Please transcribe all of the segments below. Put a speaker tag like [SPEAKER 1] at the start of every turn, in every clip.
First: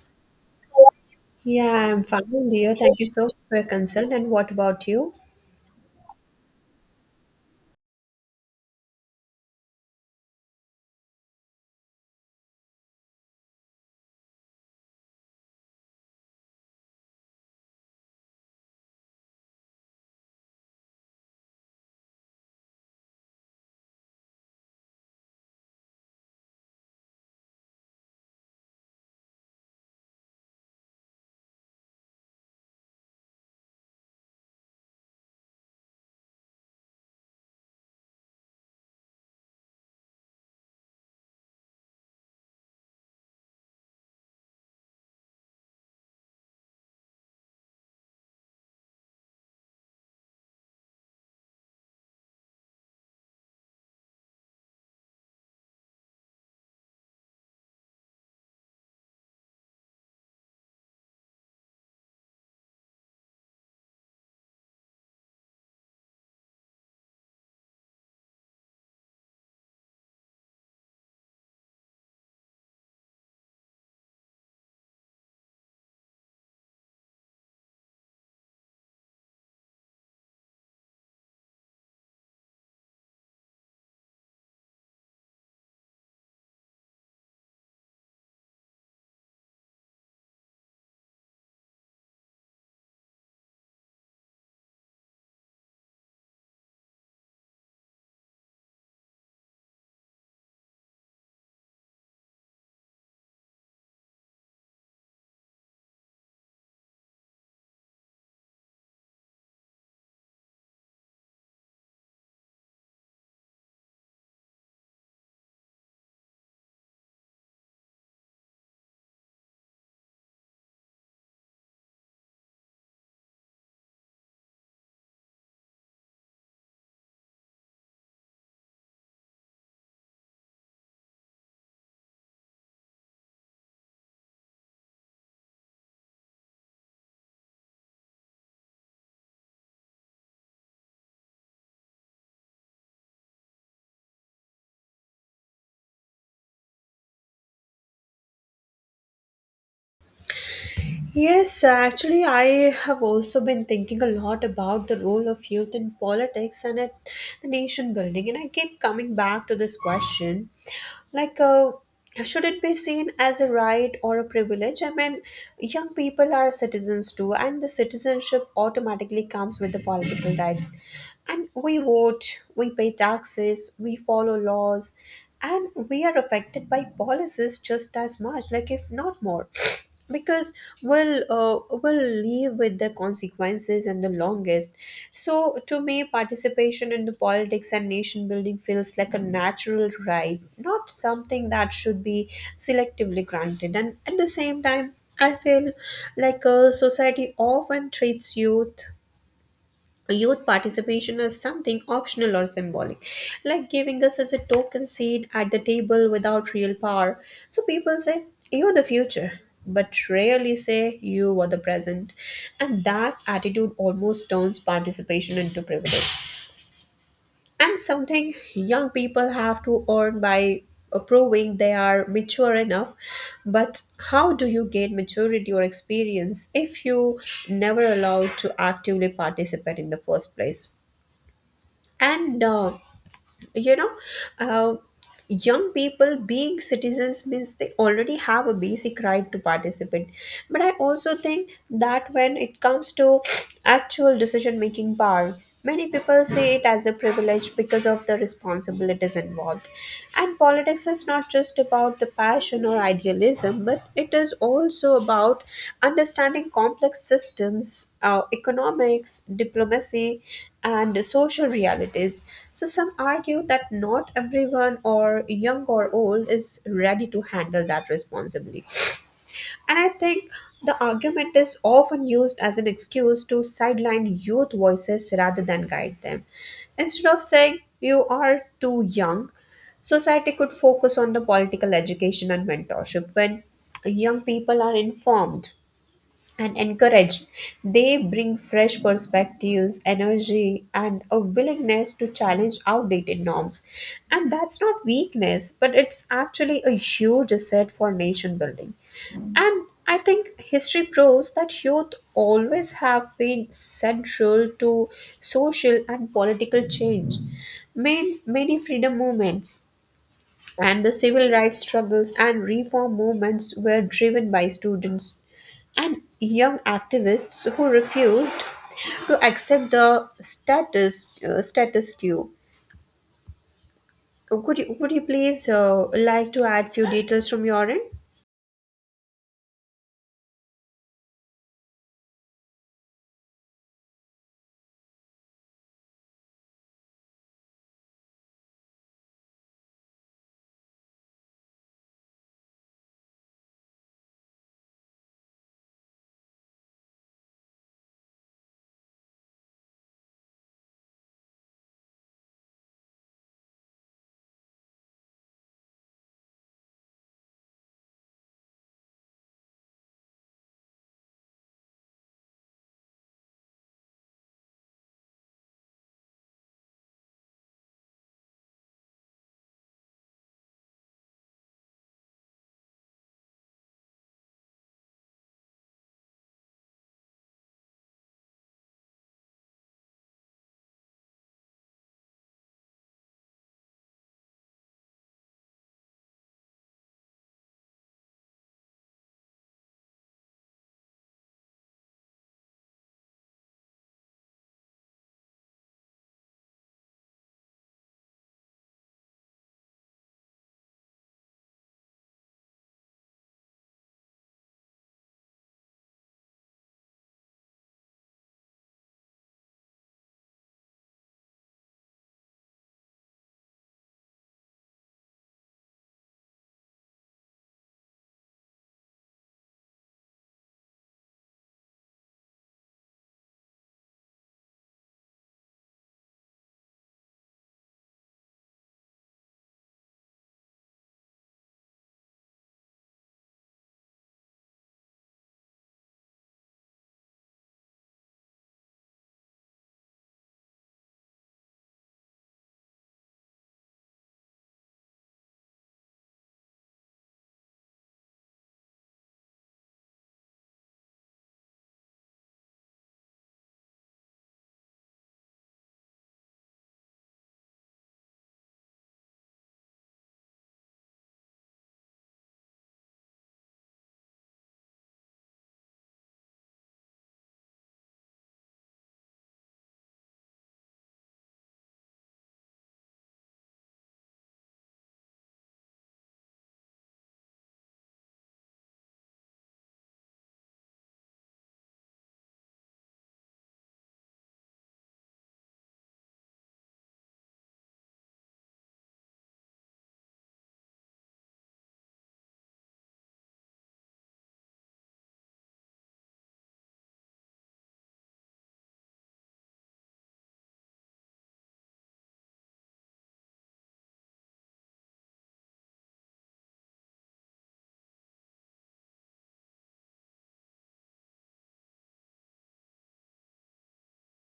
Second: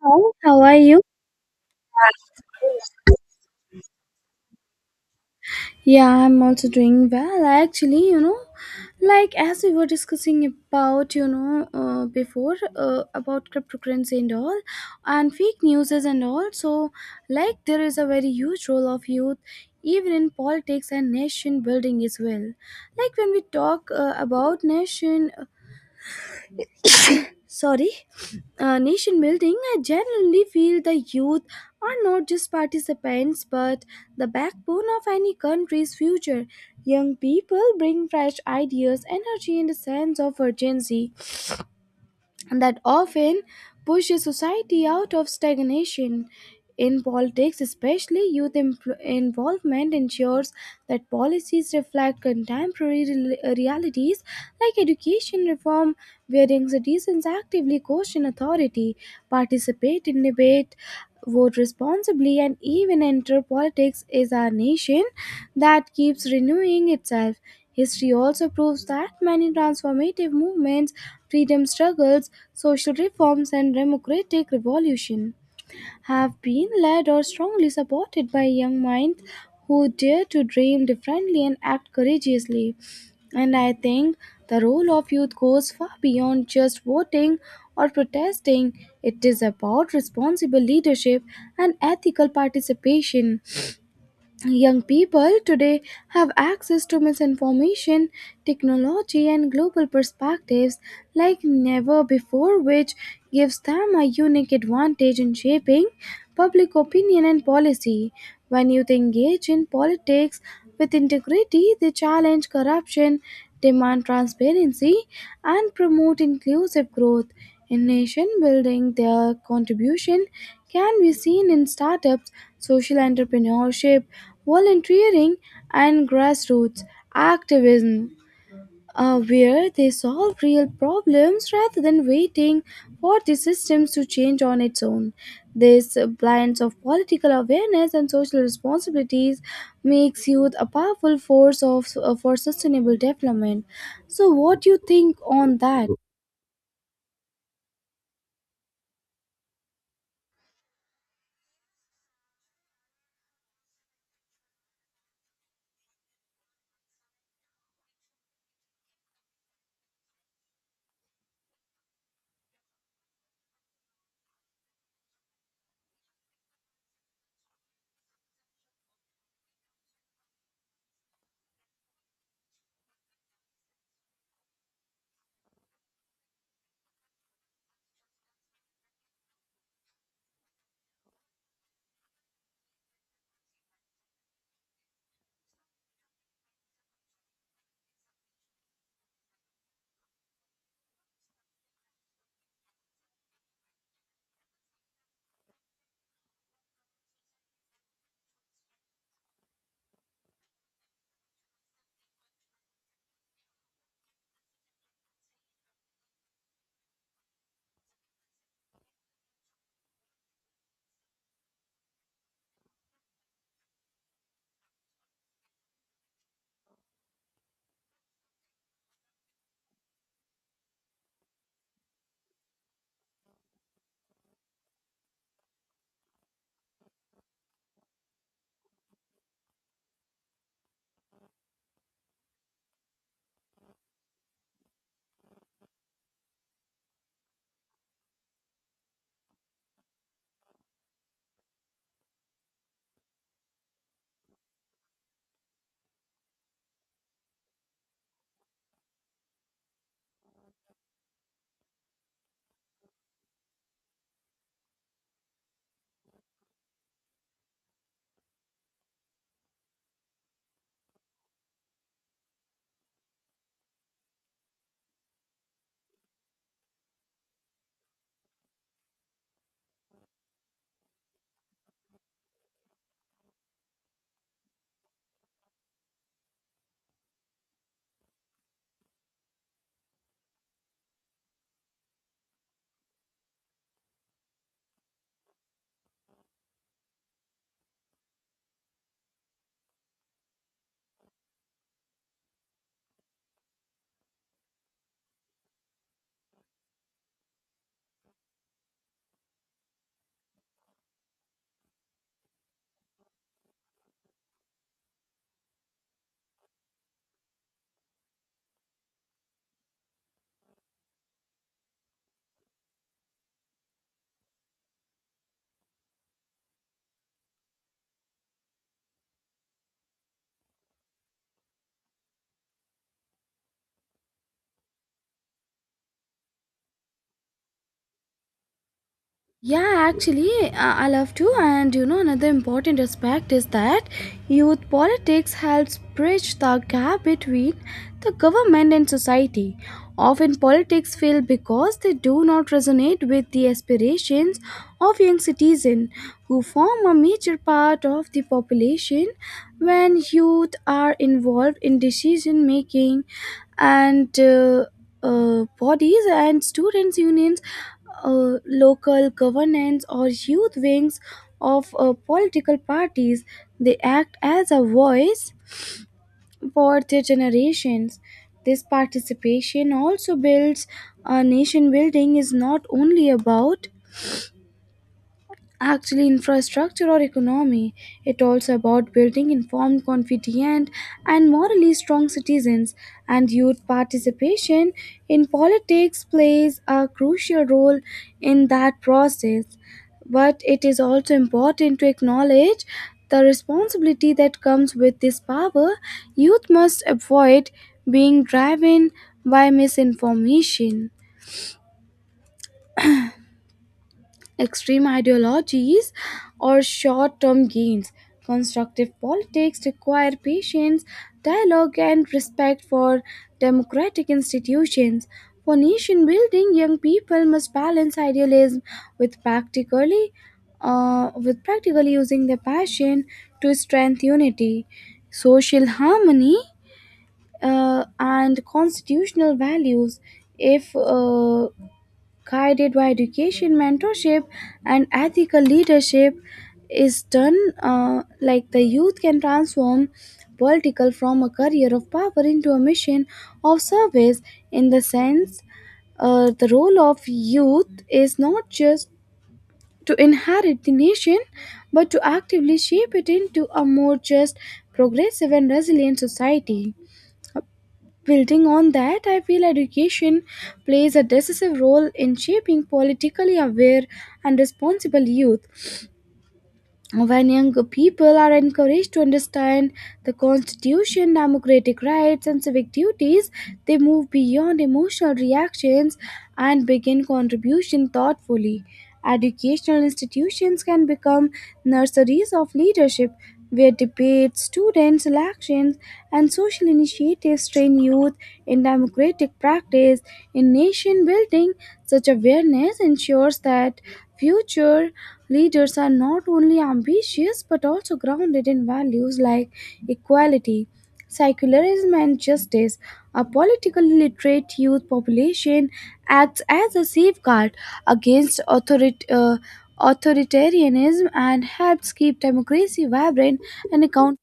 [SPEAKER 1] How are you?
[SPEAKER 2] Yeah, I'm fine, dear. Thank you so much for your consult. And what about you?
[SPEAKER 1] Yeah, I'm also doing well. Actually, like as we were discussing about, before about cryptocurrency and all, and fake news and all. So, like, there is a very huge role of youth, even in politics and nation building as well. Like when we talk about sorry nation building, I generally feel the youth are not just participants but the backbone of any country's future. Young people bring fresh ideas, energy, and a sense of urgency that often pushes society out of stagnation. In politics, especially, involvement ensures that policies reflect contemporary realities, like education reform, wherein citizens actively question authority, participate in debate, vote responsibly, and even enter politics is a nation that keeps renewing itself. History also proves that many transformative movements, freedom struggles, social reforms, and democratic revolution have been led or strongly supported by young minds who dare to dream differently and act courageously. And I think the role of youth goes far beyond just voting or protesting. It is about responsible leadership and ethical participation. Young people today have access to misinformation, technology, and global perspectives like never before, which gives them a unique advantage in shaping public opinion and policy. When youth engage in politics with integrity, they challenge corruption, demand transparency, and promote inclusive growth. In nation building, their contribution can be seen in startups, social entrepreneurship, volunteering, and grassroots activism, where they solve real problems rather than waiting for the systems to change on its own. This blends of political awareness and social responsibilities makes youth a powerful force for sustainable development. So, what do you think on that?
[SPEAKER 2] Yes, actually, I have also been thinking a lot about the role of youth in politics and at the nation building, and I keep coming back to this question, like, should it be seen as a right or a privilege? I mean, young people are citizens too, and the citizenship automatically comes with the political rights, and we vote, we pay taxes, we follow laws, and we are affected by policies just as much, like if not more because will live with the consequences in the longest. So to me, participation in the politics and nation building feels like a natural right, not something that should be selectively granted. And at the same time, I feel like a society often treats youth participation as something optional or symbolic, like giving us as a token seat at the table without real power. So people say, "You're the future," but rarely say, "You were the present." And that attitude almost turns participation into privilege, and something young people have to earn by proving they are mature enough. But how do you gain maturity or experience if you never allowed to actively participate in the first place? And uh, you know, uh, Young people being citizens means they already have a basic right to participate. But I also think that when it comes to actual decision making power, many people see it as a privilege because of the responsibilities involved. And politics is not just about the passion or idealism, but it is also about understanding complex systems, economics, diplomacy, and social realities. So, some argue that not everyone, or young or old, is ready to handle that responsibly. And I think the argument is often used as an excuse to sideline youth voices rather than guide them. Instead of saying, "You are too young," society could focus on the political education and mentorship. When young people are informed and encouraged, they bring fresh perspectives, energy, and a willingness to challenge outdated norms. And that's not weakness, but it's actually a huge asset for nation building. And I think history proves that youth always have been central to social and political change. Many freedom movements and the civil rights struggles and reform movements were driven by students and young activists who refused to accept the status quo. Could you would you please like to add few details from your end?
[SPEAKER 1] Yeah, actually, I love to. And you know, another important aspect is that youth politics helps bridge the gap between the government and society. Often, politics fail because they do not resonate with the aspirations of young citizens who form a major part of the population. When youth are involved in decision making, and bodies and students unions, local governance or youth wings of political parties, they act as a voice for their generations. This participation also builds a nation. Building is not only about actually infrastructure or economy. It also about building informed, confident, and morally strong citizens. And youth participation in politics plays a crucial role in that process. But it is also important to acknowledge the responsibility that comes with this power. Youth must avoid being driven by misinformation, extreme ideologies, or short term gains. Constructive politics require patience, dialogue, and respect for democratic institutions. For nation building, young people must balance idealism with practically using their passion to strengthen unity, social harmony, and constitutional values. If guided by education, mentorship, and ethical leadership, is done like, the youth can transform political from a career of power into a mission of service. In the sense, the role of youth is not just to inherit the nation, but to actively shape it into a more just, progressive, and resilient society. Building on that, I feel education plays a decisive role in shaping politically aware and responsible youth. When young people are encouraged to understand the constitution, democratic rights, and civic duties, they move beyond emotional reactions and begin contribution thoughtfully. Educational institutions can become nurseries of leadership where debates, students elections, and social initiatives train youth in democratic practice. In nation building, such awareness ensures that future leaders are not only ambitious but also grounded in values like equality, secularism, and justice. A politically literate youth population acts as a safeguard against authoritarianism and helps keep democracy vibrant and accountable.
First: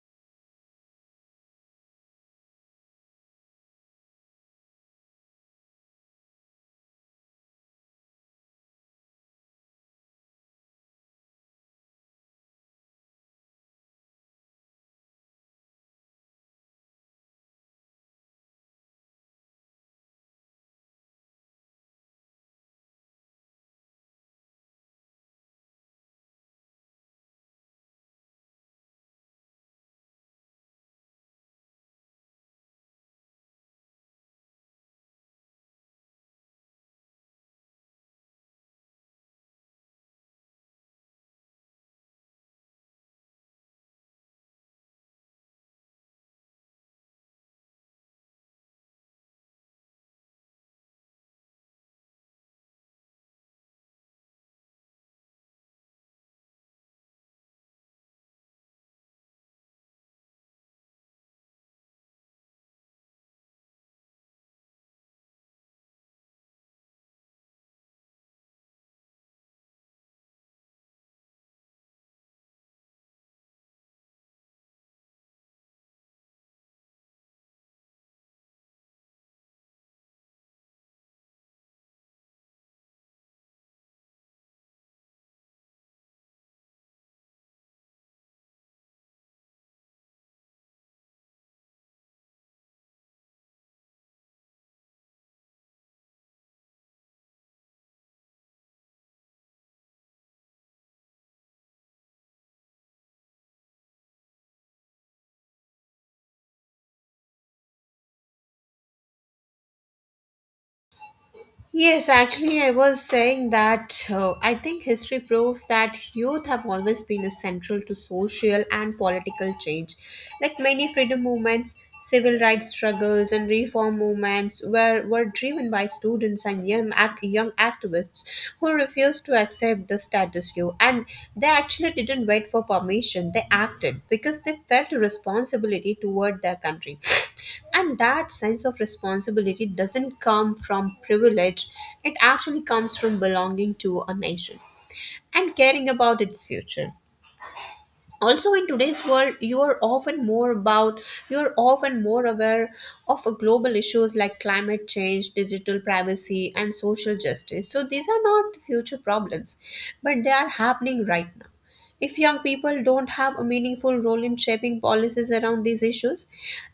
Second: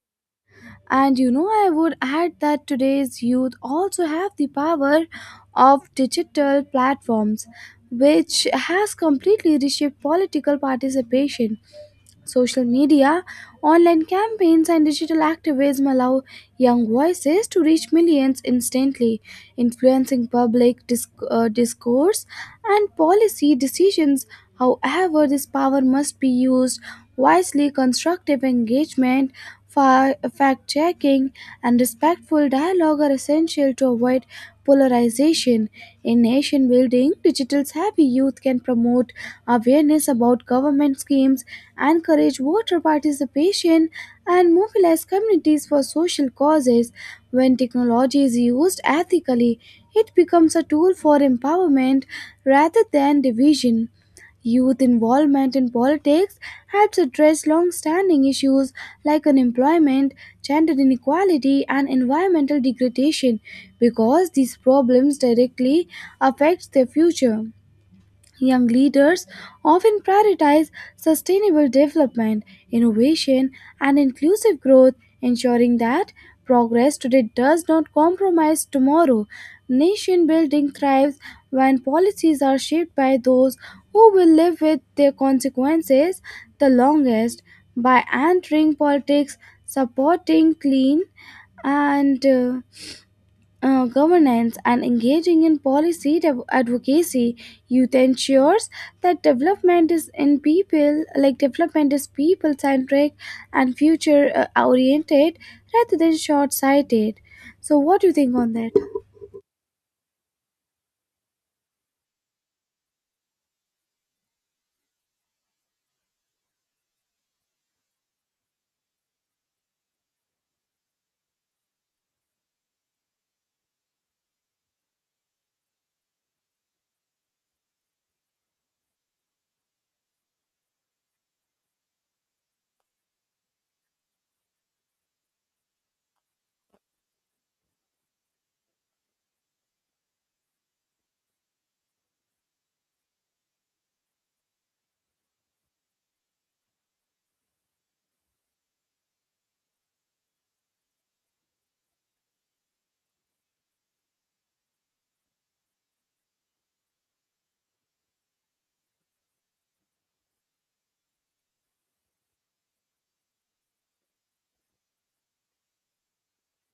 [SPEAKER 1] And you know, I would add that today's youth also have the power of digital platforms, which has completely reshaped political participation. Social media, online campaigns, and digital activism allow young voices to reach millions instantly, influencing public discourse and policy decisions. However, this power must be used wisely. Constructive engagement, fact checking, and respectful dialogue are essential to avoid polarization. In nation building, digital savvy youth can promote awareness about government schemes, encourage voter participation, and mobilize communities for social causes. When technology is used ethically, it becomes a tool for empowerment rather than division. Youth involvement in politics helps address long standing issues like unemployment, gender inequality, and environmental degradation because these problems directly affect their future. Young leaders often prioritize sustainable development, innovation, and inclusive growth, ensuring that progress today does not compromise tomorrow. Nation building thrives when policies are shaped by those who will live with their consequences the longest. By entering politics, supporting clean and governance, and engaging in policy advocacy, youth ensures that development is in people, like development is people centric and future oriented, rather than short sighted. So what do you think on that?
[SPEAKER 2] Yes, actually, I was saying that I think history proves that youth have always been essential to social and political change. Like many freedom movements, civil rights struggles, and reform movements were driven by students and young activists who refused to accept the status quo, and they actually didn't wait for permission. They acted because they felt responsibility toward their country and that sense of responsibility doesn't come from privilege. It actually comes from belonging to a nation and caring about its future. Also, in today's world, you are often more aware of global issues like climate change, digital privacy, and social justice. So these are not the future problems, but they are happening right now. If young people don't have a meaningful role in shaping policies around these issues,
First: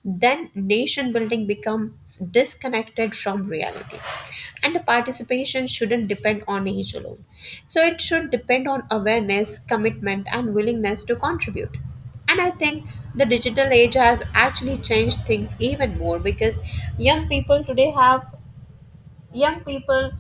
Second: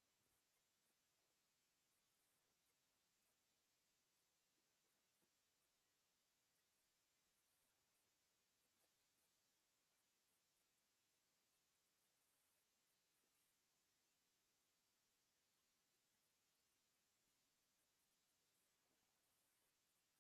[SPEAKER 2] then nation building becomes disconnected from reality. And the participation shouldn't depend on age alone. So it should depend on awareness, commitment, and willingness to contribute. And I think the digital age has actually changed things even more because young people today have young people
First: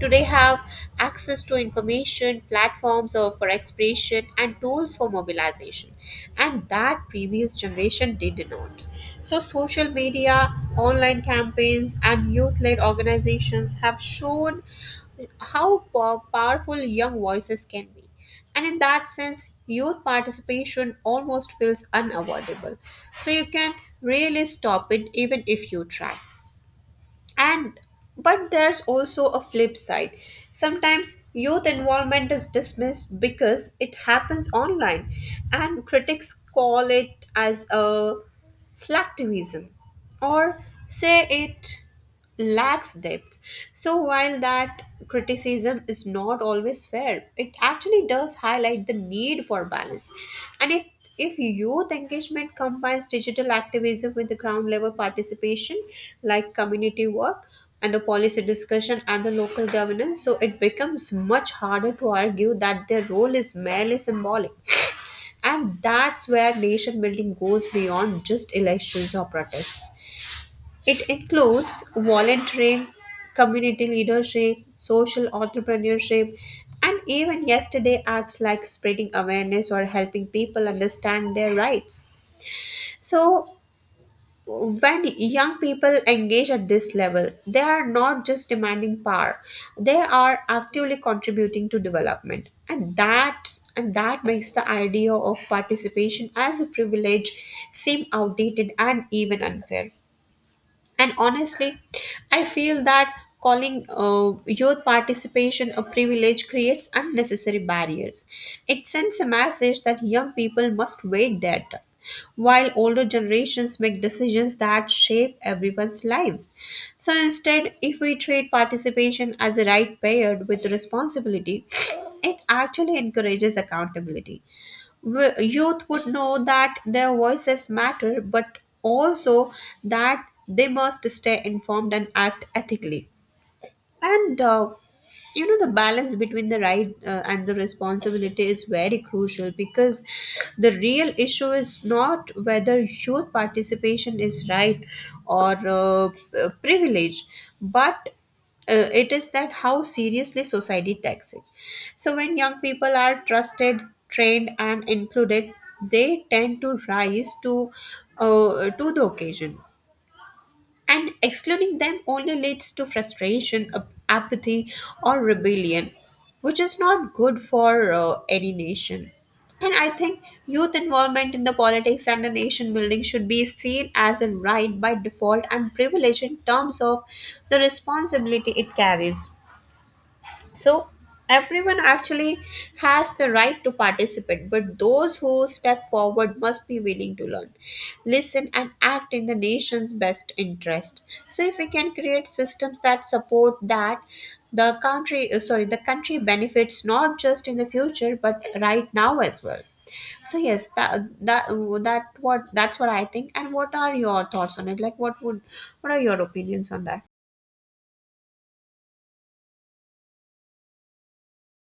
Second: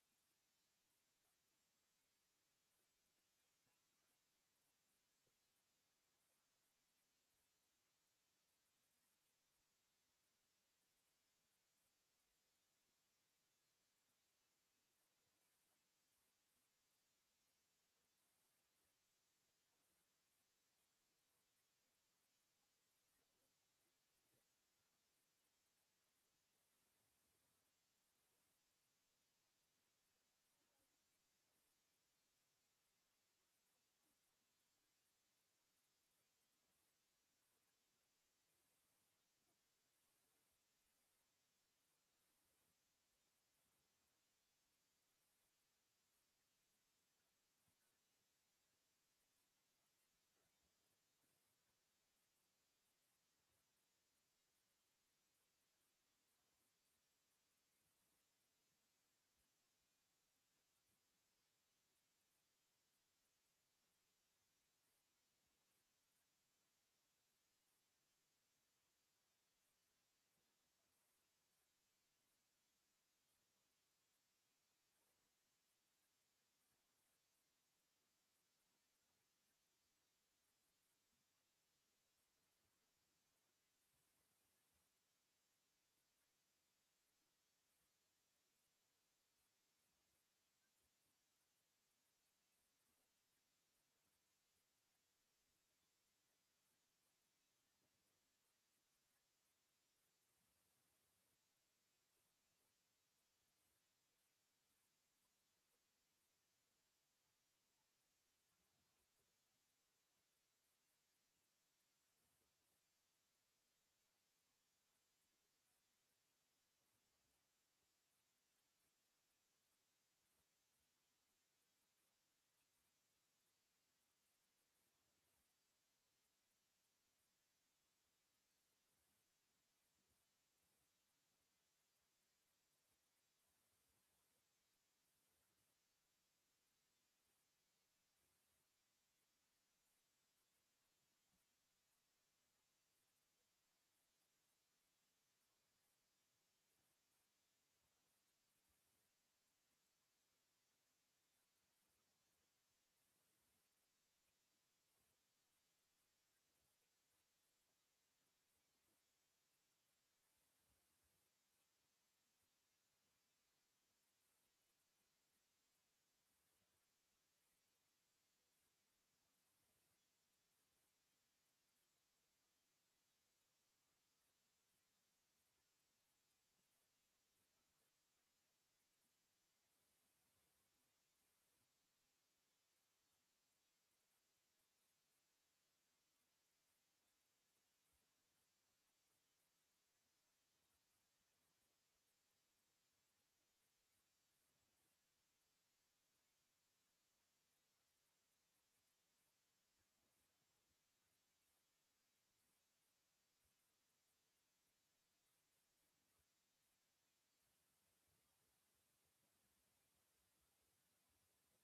[SPEAKER 2] today have access to information, platforms or for expression, and tools for mobilization and that previous generation did not. So social media, online campaigns, and youth-led organizations have shown how powerful young voices can be, and in that sense youth participation almost feels unavoidable. So you can really stop it even if you try. And but there's also a flip side. Sometimes youth involvement is dismissed because it happens online, and critics call it as a slacktivism or say it lacks depth. So while that criticism is not always fair, it actually does highlight the need for balance. And if if youth engagement combines digital activism with the ground level participation, like community work and the policy discussion and the local governance, so it becomes much harder to argue that their role is merely symbolic. And that's where nation building goes beyond just elections or protests. It includes volunteering, community leadership, social entrepreneurship, and even yesterday acts like spreading awareness or helping people understand their rights. So, when young people engage at this level, they are not just demanding power; they are actively contributing to development, and that makes the idea of participation as a privilege seem outdated and even unfair. And honestly, I feel that calling youth participation a privilege creates unnecessary barriers. It sends a message that young people must wait their turn, while older generations make decisions that shape everyone's lives. So instead, if we treat participation as a right paired with responsibility, it actually encourages accountability. Youth would know that their voices matter, but also that they must stay informed and act ethically. And the balance between the right and the responsibility is very crucial, because the real issue is not whether youth participation is right or privilege, but it is that how seriously society takes it. So when young people are trusted, trained, and included, they tend to rise to to the occasion, and excluding them only leads to frustration, apathy, or rebellion, which is not good for any nation. And I think youth involvement in the politics and the nation building should be seen as a right by default and privilege in terms of the responsibility it carries. So everyone actually has the right to participate, but those who step forward must be willing to learn, listen, and act in the nation's best interest. So if we can create systems that support that, the country, sorry, the country benefits not just in the future but right now as well. So yes, that's what I think. And what are your thoughts on it? Like, what are your opinions on that?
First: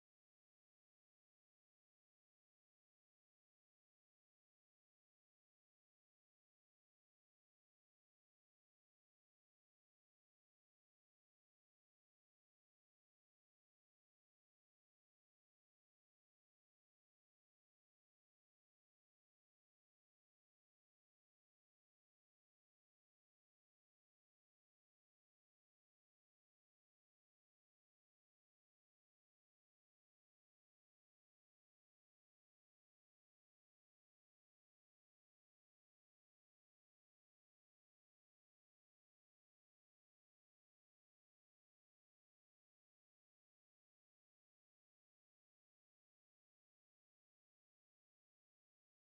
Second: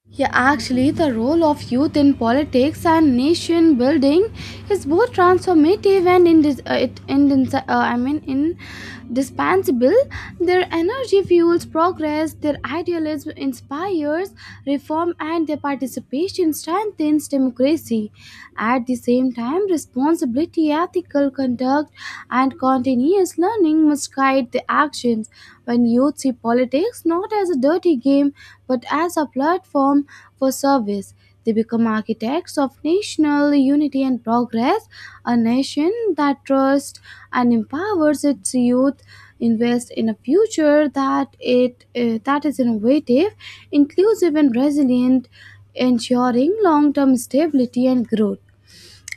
[SPEAKER 1] Yeah, actually, the role of youth in politics and nation building is both transformative and indis- it indis- I mean indispensable. Their energy fuels progress, their idealism inspires reform, and their participation strengthens democracy. At the same time, responsibility, ethical conduct, and continuous learning must guide the actions when youth see politics not as a dirty game but as a platform for service. They become architects of national unity and progress. A nation that trusts and empowers its youth invests in a future that is innovative, inclusive, and resilient, ensuring long-term stability and growth.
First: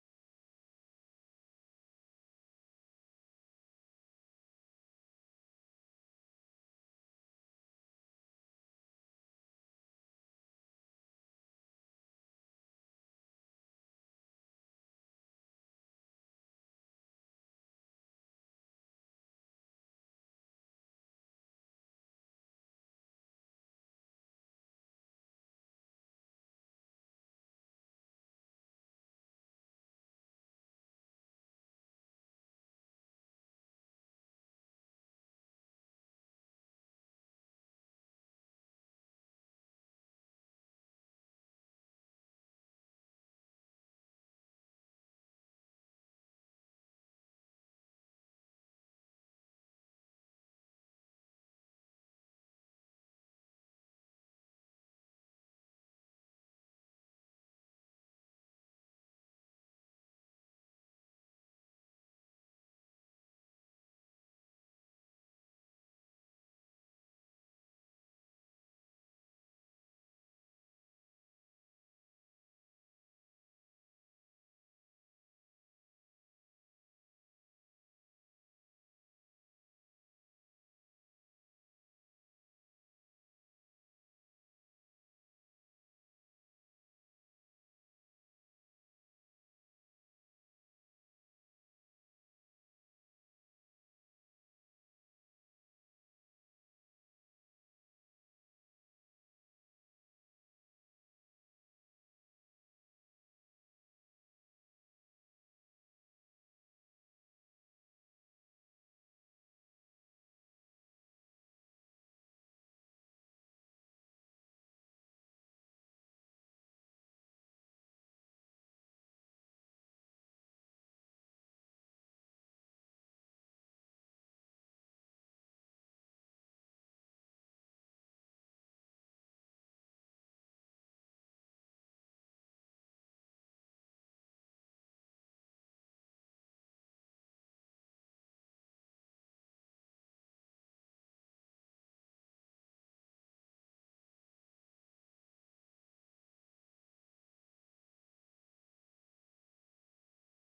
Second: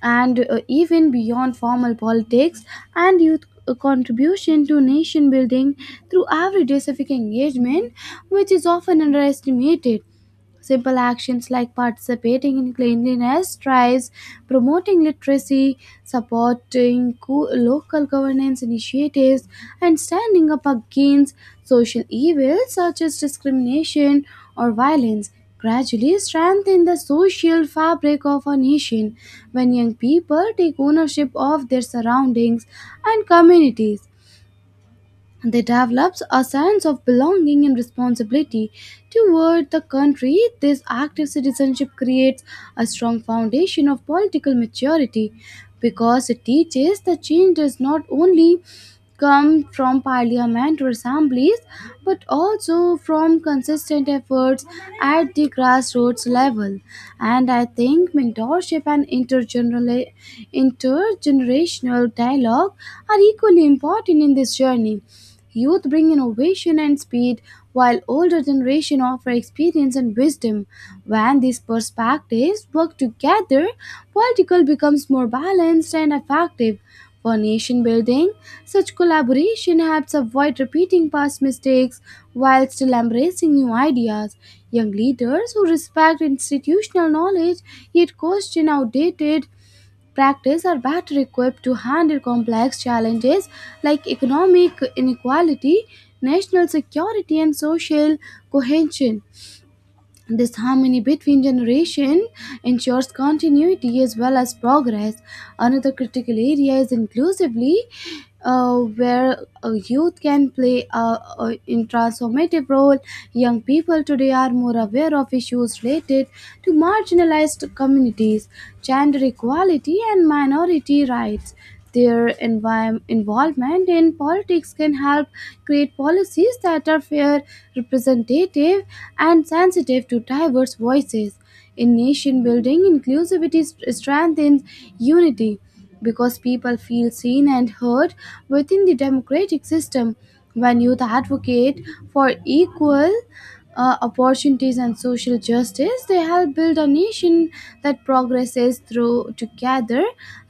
[SPEAKER 1] And even beyond formal politics, and youth contribution to nation building through everyday civic engagement, which is often underestimated. Simple actions like participating in cleanliness drives, promoting literacy, supporting local governance initiatives, and standing up against social evils such as discrimination or violence gradually strengthen the social fabric of a nation when young people take ownership of their surroundings and communities, and they developed a sense of belonging and responsibility toward the country. This active citizenship creates a strong foundation of political maturity because it teaches that change does not only come from parliament or assemblies but also from consistent efforts at the grassroots level. And I think mentorship and intergenerational dialogue are equally important in this journey. Youth bring innovation and speed, while older generation offer experience and wisdom. When these perspectives work together, political becomes more balanced and effective. For nation building, such collaboration helps avoid repeating past mistakes while still embracing new ideas. Young leaders who respect institutional knowledge yet question outdated practice are better equipped to handle complex challenges like economic inequality, national security, and social cohesion. This harmony between generation ensures continuity as well as progress. Another critical area is inclusively, where youth can play a in transformative role. Young people today are more aware of issues related to marginalized communities, gender equality, and minority rights. Their involvement in politics can help create policies that are fair, representative, and sensitive to diverse voices. In nation building, inclusivity strengthens unity because people feel seen and heard within the democratic system. When youth advocate for equal opportunities and social justice, they help build a nation that progresses through together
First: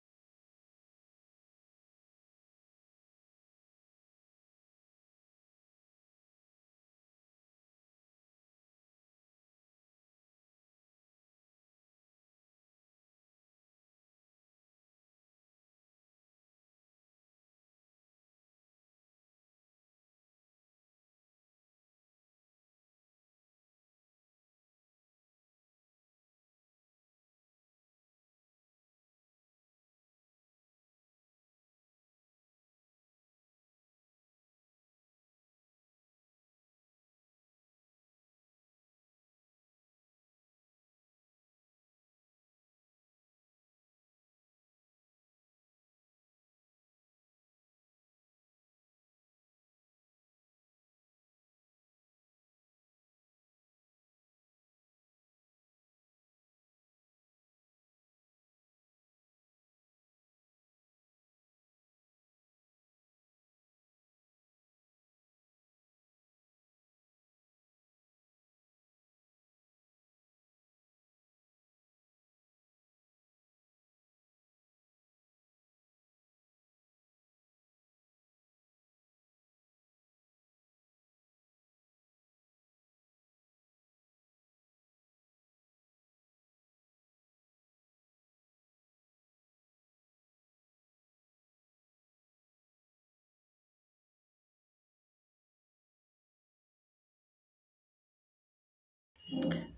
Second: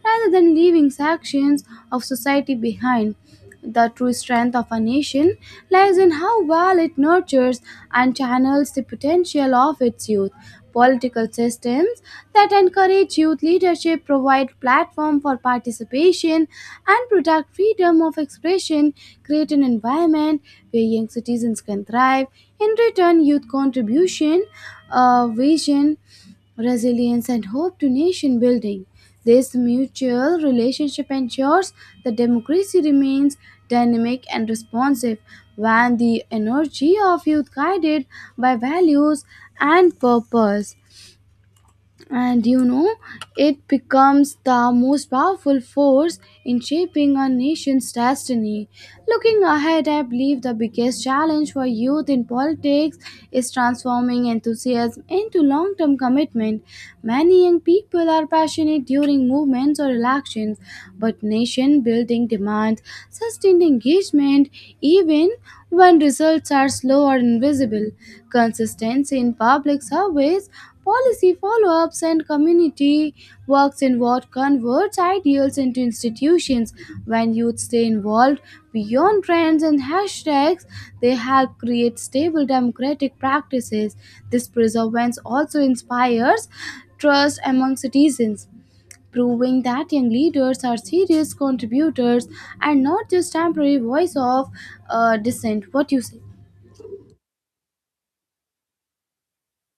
[SPEAKER 1] rather than leaving sections of society behind. The true strength of a nation lies in how well it nurtures and channels the potential of its youth. Political systems that encourage youth leadership, provide platform for participation, and protect freedom of expression, create an environment where young citizens can thrive. In return, youth contribution, vision, resilience, and hope to nation building. This mutual relationship ensures that democracy remains dynamic and responsive when the energy of youth guided by values and purpose, and you know, it becomes the most powerful force in shaping a nation's destiny. Looking ahead, I believe the biggest challenge for youth in politics is transforming enthusiasm into long-term commitment. Many young people are passionate during movements or elections, but nation building demands sustained engagement even when results are slow or invisible. Consistency in public service, policy follow ups, and community works in what converts ideals into institutions. When youth stay involved beyond trends and hashtags, they help create stable democratic practices. This perseverance also inspires trust among citizens, proving that young leaders are serious contributors and not just temporary voice of dissent. What you say?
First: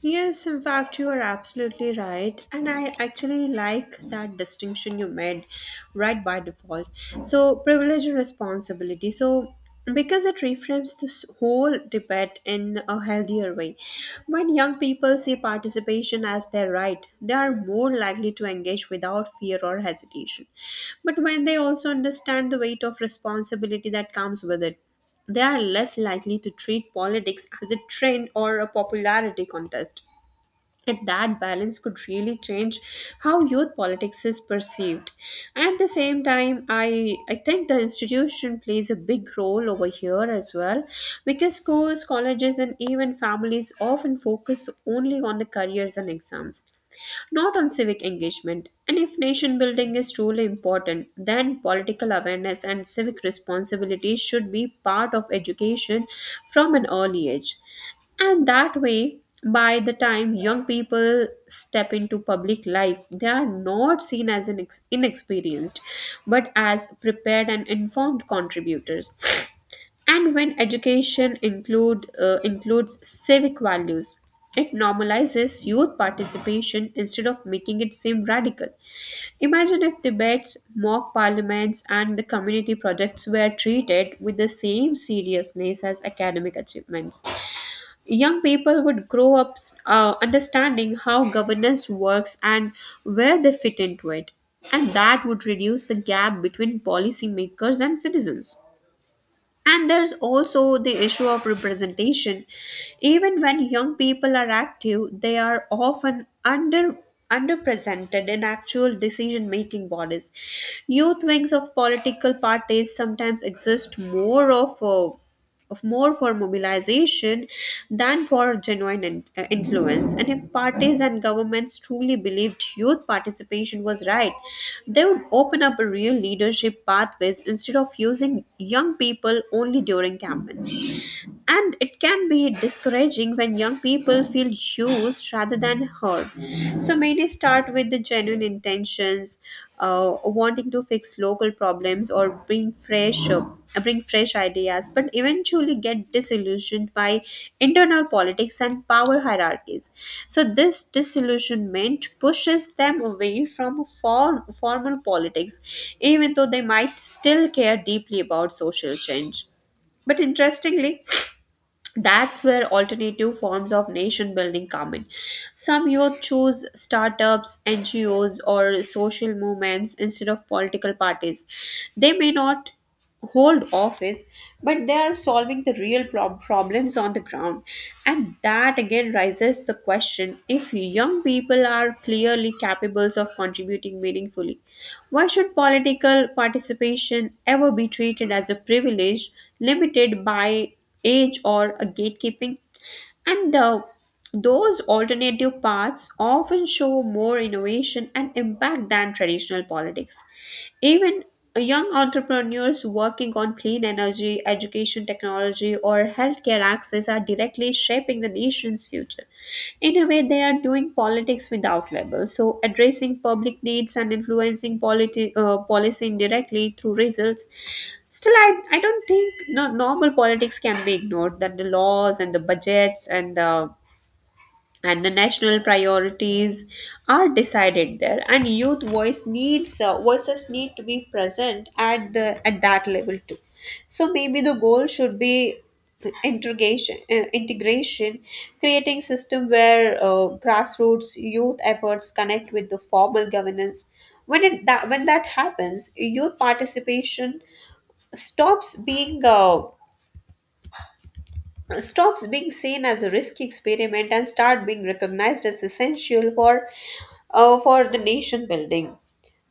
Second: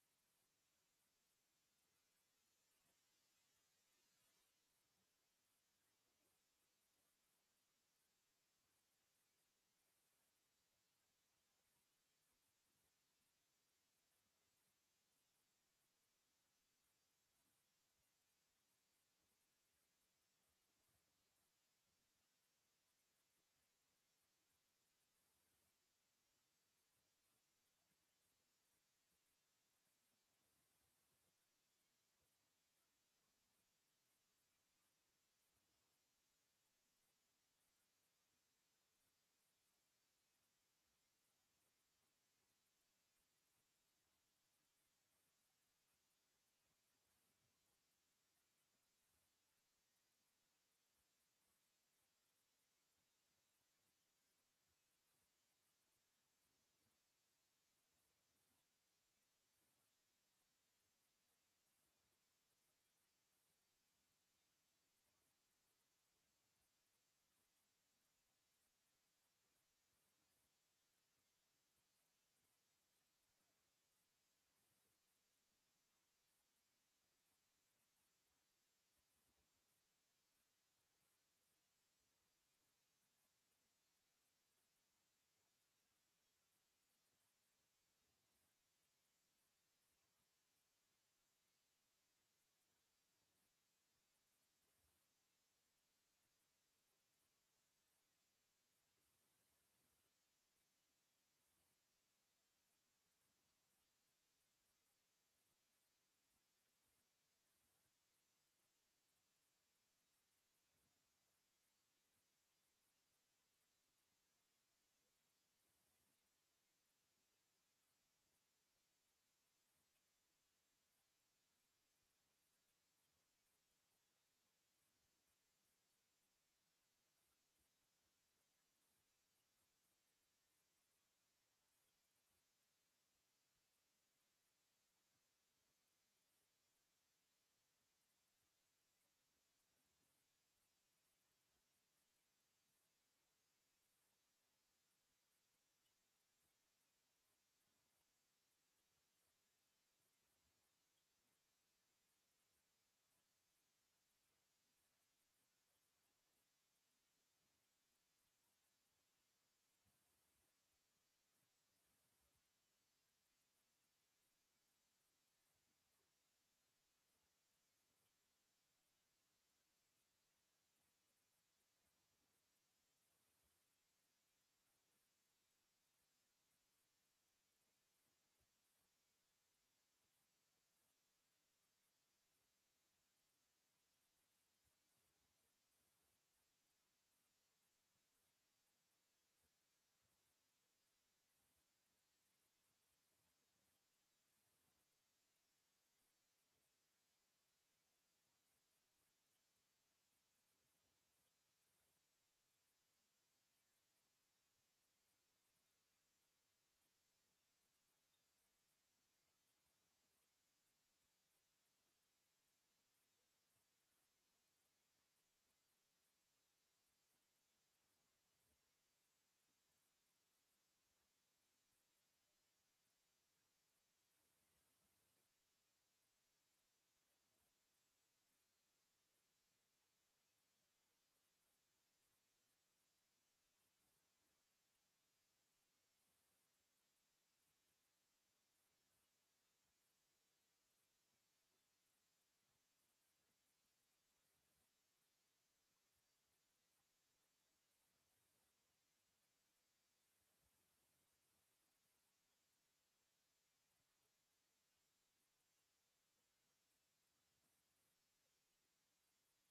[SPEAKER 2] Yes, in fact, you are absolutely right. And I actually like that distinction you made, right by default. So, privilege and responsibility. So, because it reframes this whole debate in a healthier way. When young people see participation as their right, they are more likely to engage without fear or hesitation. But when they also understand the weight of responsibility that comes with it, they are less likely to treat politics as a trend or a popularity contest. And that balance could really change how youth politics is perceived. And at the same time, I think the institution plays a big role over here as well, because schools, colleges, and even families often focus only on the careers and exams, not on civic engagement. And if nation building is truly important, then political awareness and civic responsibility should be part of education from an early age. And that way, by the time young people step into public life, they are not seen as inexperienced, but as prepared and informed contributors. And when education includes civic values, it normalizes youth participation instead of making it seem radical. Imagine if debates, mock parliaments, and the community projects were treated with the same seriousness as academic achievements. Young people would grow up understanding how governance works and where they fit into it, and that would reduce the gap between policymakers and citizens. And there's also the issue of representation. Even when young people are active, they are often underrepresented in actual decision-making bodies. Youth wings of political parties sometimes exist more of more for mobilization than for genuine influence. And if parties and governments truly believed youth participation was right, they would open up a real leadership pathways instead of using young people only during campaigns. And it can be discouraging when young people feel used rather than heard, so many start with the genuine intentions, wanting to fix local problems or bring fresh ideas, but eventually get disillusioned by internal politics and power hierarchies. So this disillusionment pushes them away from formal politics, even though they might still care deeply about social change. But interestingly, that's where alternative forms of nation building come in. Some youth choose startups, ngos, or social movements instead of political parties. They may not hold office, but they are solving the real problems on the ground. And that again raises the question, if young people are clearly capable of contributing meaningfully, why should political participation ever be treated as a privilege limited by age, or a gatekeeping? And those alternative paths often show more innovation and impact than traditional politics. Even young entrepreneurs working on clean energy, education technology, or healthcare access are directly shaping the nation's future. In a way, they are doing politics without labels, so addressing public needs and influencing policy indirectly through results. Still, I don't think no, normal politics can be ignored. That the laws and the budgets and the national priorities are decided there, and youth voice needs voices need to be present at the at that level too. So maybe the goal should be integration, creating system where grassroots youth efforts connect with the formal governance. When it that when that happens, youth participation stops being uh, stops being seen as a risky experiment and start being recognized as essential for the nation building.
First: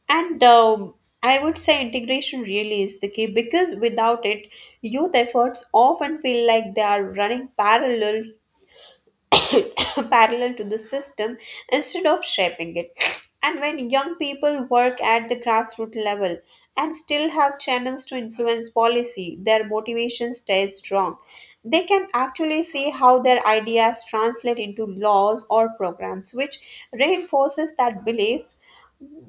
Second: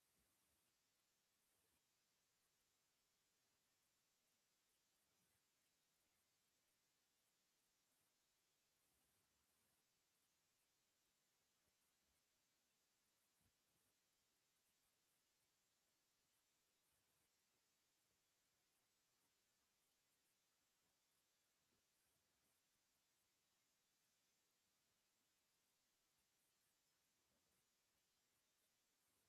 [SPEAKER 2] And I would say integration really is the key, because without it youth efforts often feel like they are running parallel parallel to the system instead of shaping it. And when young people work at the grassroots level and still have channels to influence policy, their motivation stays strong. They can actually see how their ideas translate into laws or programs, which reinforces that belief,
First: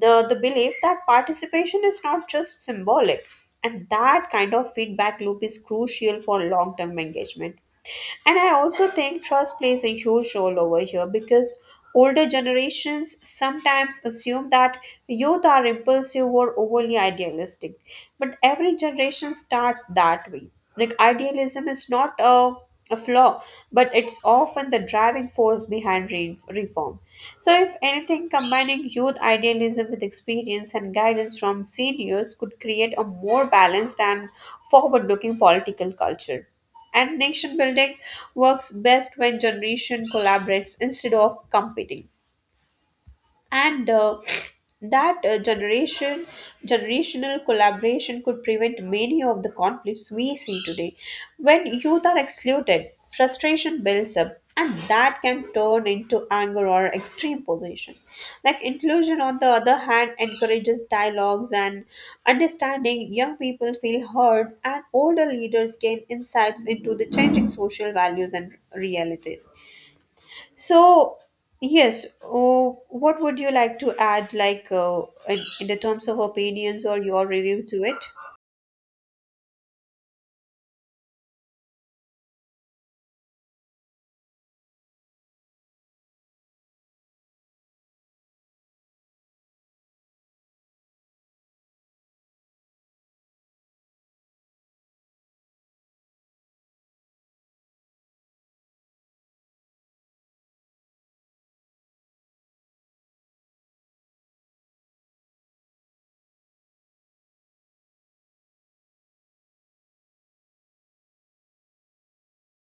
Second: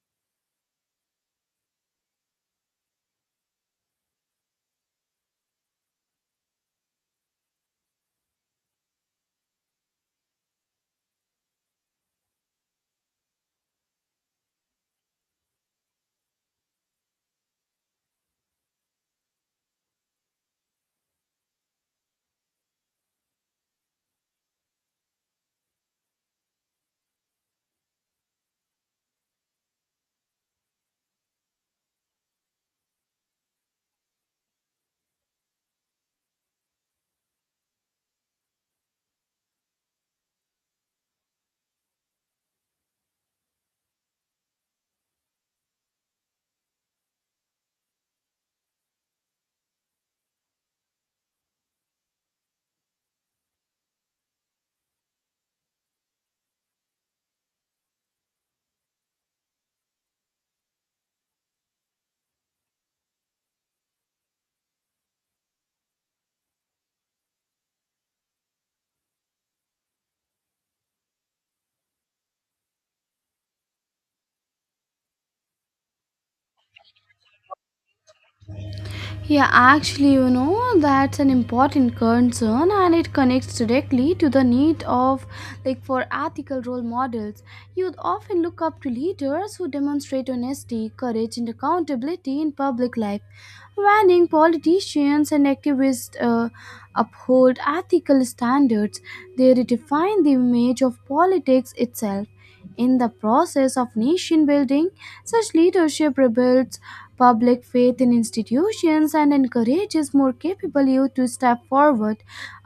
[SPEAKER 2] the belief that participation is not just symbolic. And that kind of feedback loop is crucial for long-term engagement. And I also think trust plays a huge role over here, because older generations sometimes assume that youth are impulsive or overly idealistic, but every generation starts that way. Like idealism is not a a flaw, but it's often the driving force behind reform. So, if anything, combining youth idealism with experience and guidance from seniors could create a more balanced and forward looking political culture. And nation building works best when generation collaborates instead of competing. And that generational collaboration could prevent many of the conflicts we see today. When youth are excluded, frustration builds up, and that can turn into anger or extreme position. Like inclusion on the other hand encourages dialogues and understanding. Young people feel heard and older leaders gain insights into the changing social values and realities. So, yes, oh, what would you like to add, in the terms of opinions or your review to it?
[SPEAKER 1] Yeah, actually, you know, that's an important concern and it connects directly to the need of, like, for ethical role models. Youth often look up to leaders who demonstrate honesty, courage, and accountability in public life. Warning politicians and activists uphold ethical standards, they redefine the image of politics itself. In the process of nation building, such leadership rebuilds public faith in institutions and encourages more capable youth to step forward.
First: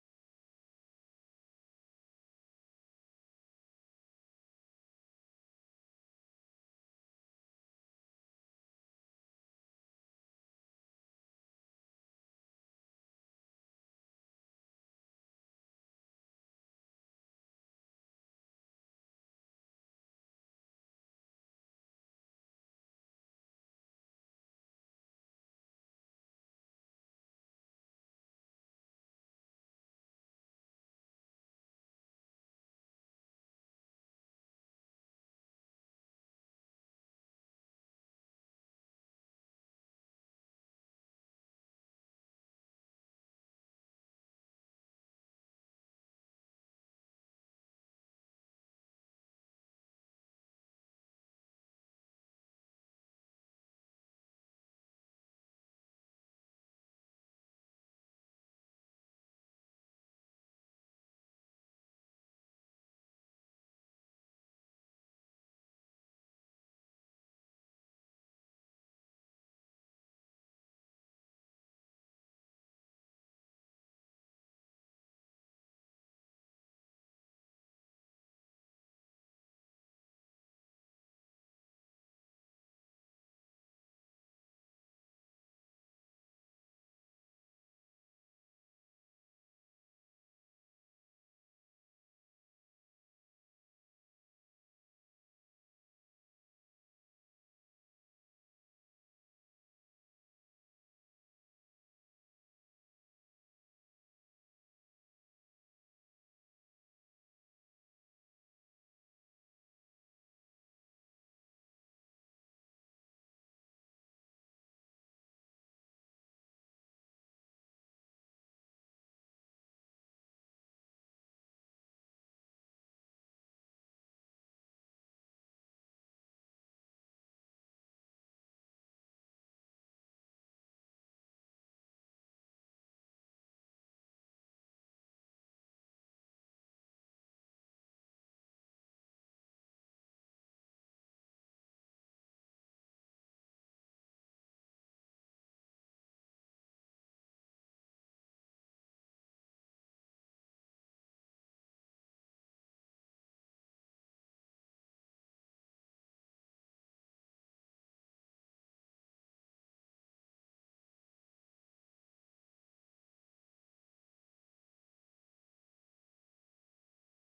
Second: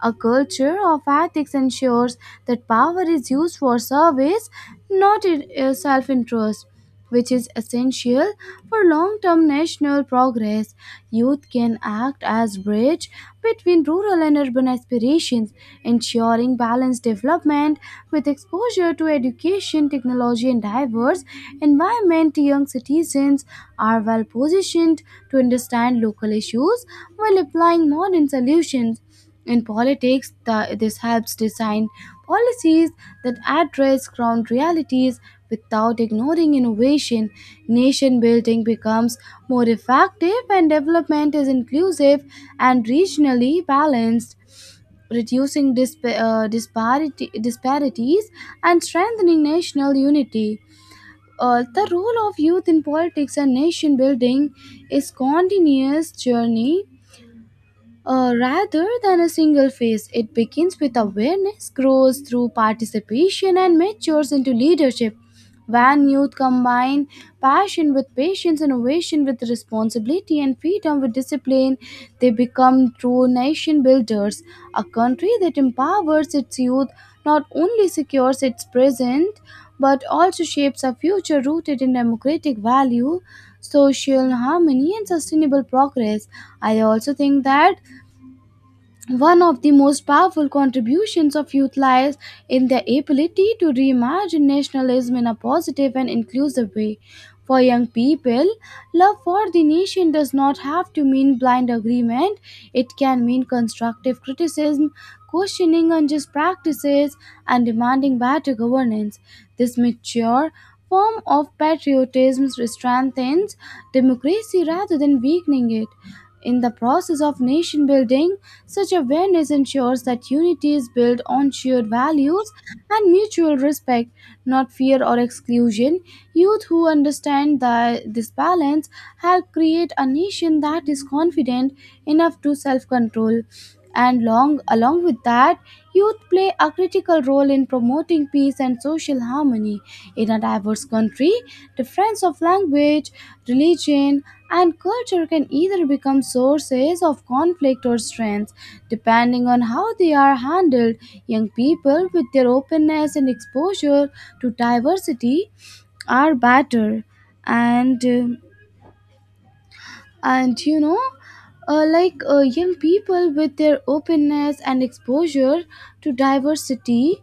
[SPEAKER 1] A culture of ethics ensures that power is used for service, not in self interest, which is essential for long term national progress. Youth can act as bridge between rural and urban aspirations, ensuring balanced development with exposure to education, technology, and diverse environment. Young citizens are well positioned to understand local issues while applying modern solutions. In politics, this helps design policies that address ground realities without ignoring innovation. Nation building becomes more effective when development is inclusive and regionally balanced, reducing disparities and strengthening national unity. The role of youth in politics and nation building is continuous journey rather than a single phase. It begins with awareness, grows through participation, and matures into leadership. When youth combine passion with patience, innovation with responsibility, and freedom with discipline, they become true nation builders. A country that empowers its youth not only secures its present but also shapes a future rooted in democratic value, social harmony, and sustainable progress. I also think that one of the most powerful contributions of youth lies in their ability to reimagine nationalism in a positive and inclusive way. For young people, love for the nation does not have to mean blind agreement. It can mean constructive criticism, questioning unjust practices, and demanding better governance. This mature form of patriotism strengthens democracy rather than weakening it. In the process of nation building, such awareness ensures that unity is built on shared values and mutual respect, not fear or exclusion. Youth who understand this balance help create a nation that is confident enough to self control. Along with that, youth play a critical role in promoting peace and social harmony. In a diverse country, difference of language, religion, and culture can either become sources of conflict or strength depending on how they are handled. Young people with their openness and exposure to diversity are better and um, and you know like young people with their openness and exposure to diversity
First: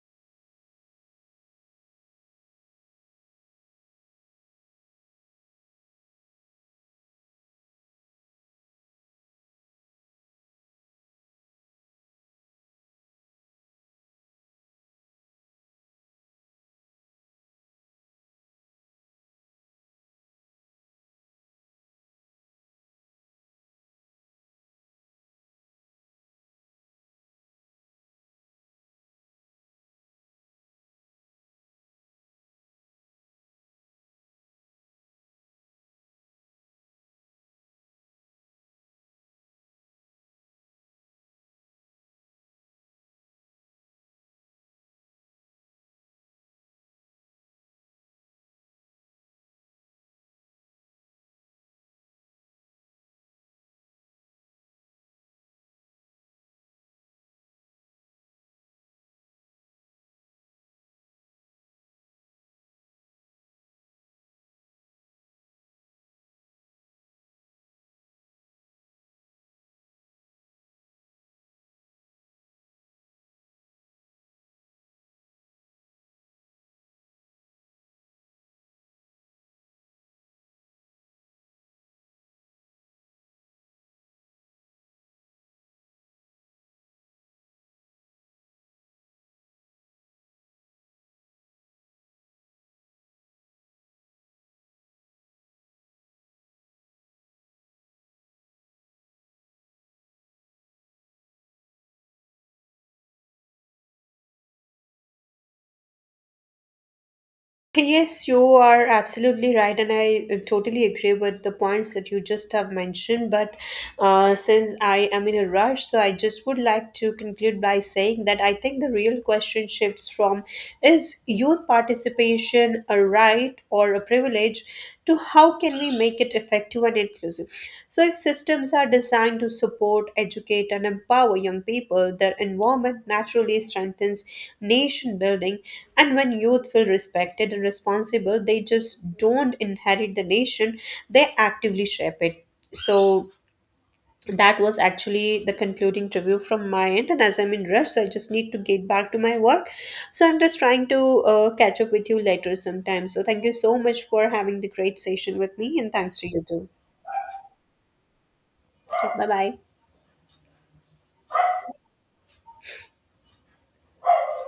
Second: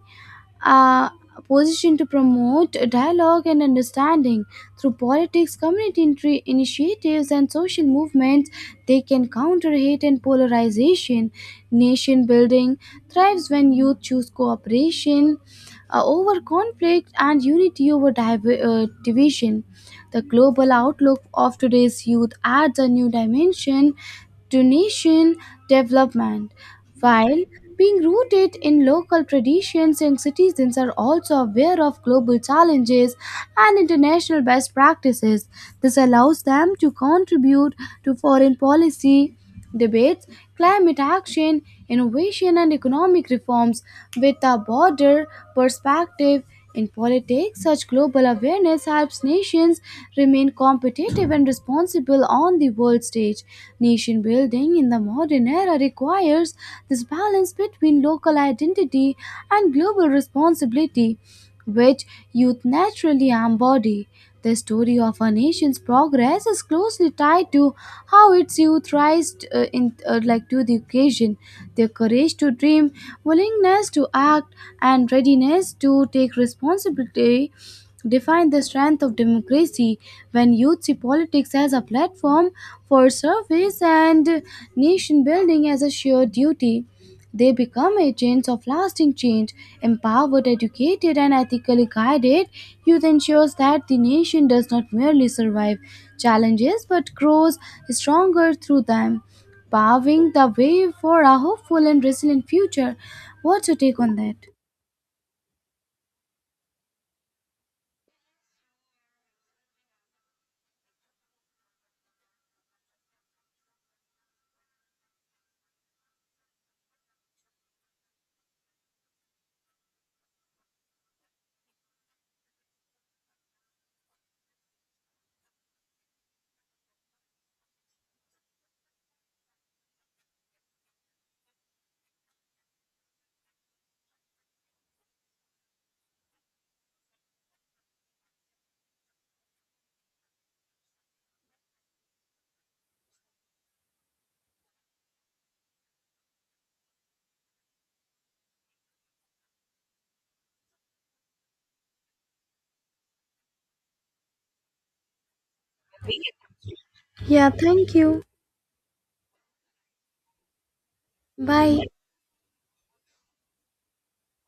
[SPEAKER 1] uh, position to promote dialogue and understanding through politics, community initiatives, and social movements. They can counter hate and polarization. Nation building thrives when youth choose cooperation over conflict and unity over division. The global outlook of today's youth adds a new dimension to nation development. While being rooted in local traditions, young citizens are also aware of global challenges and international best practices. This allows them to contribute to foreign policy debates, climate action, innovation, and economic reforms with a broader perspective. In politics, such global awareness helps nations remain competitive and responsible on the world stage. Nation building in the modern era requires this balance between local identity and global responsibility which youth naturally embody. The story of a nation's progress is closely tied to how its youth rise in, like to the occasion. Their courage to dream, willingness to act, and readiness to take responsibility define the strength of democracy. When youth see politics as a platform for service and nation building as a shared duty, they become agents of lasting change, empowered, educated, and ethically guided. Youth ensures that the nation does not merely survive challenges but grows stronger through them, paving the way for a hopeful and resilient future. What's your take on that?
[SPEAKER 2] Yes, you are absolutely right, and I totally agree with the points that you just have mentioned. But since I am in a rush, so I just would like to conclude by saying that I think the real question shifts from, is youth participation a right or a privilege, to how can we make it effective and inclusive. So if systems are designed to support, educate, and empower young people, their environment naturally strengthens nation building. And when youth feel respected and responsible, they just don't inherit the nation, they actively shape it. So that was actually the concluding review from my end, and as I'm in rush, so I just need to get back to my work. So I'm just trying to catch up with you later sometime. So thank you so much for having the great session with me, and thanks to you too.
[SPEAKER 1] Yeah, thank you.
[SPEAKER 2] Bye bye.
[SPEAKER 1] Bye.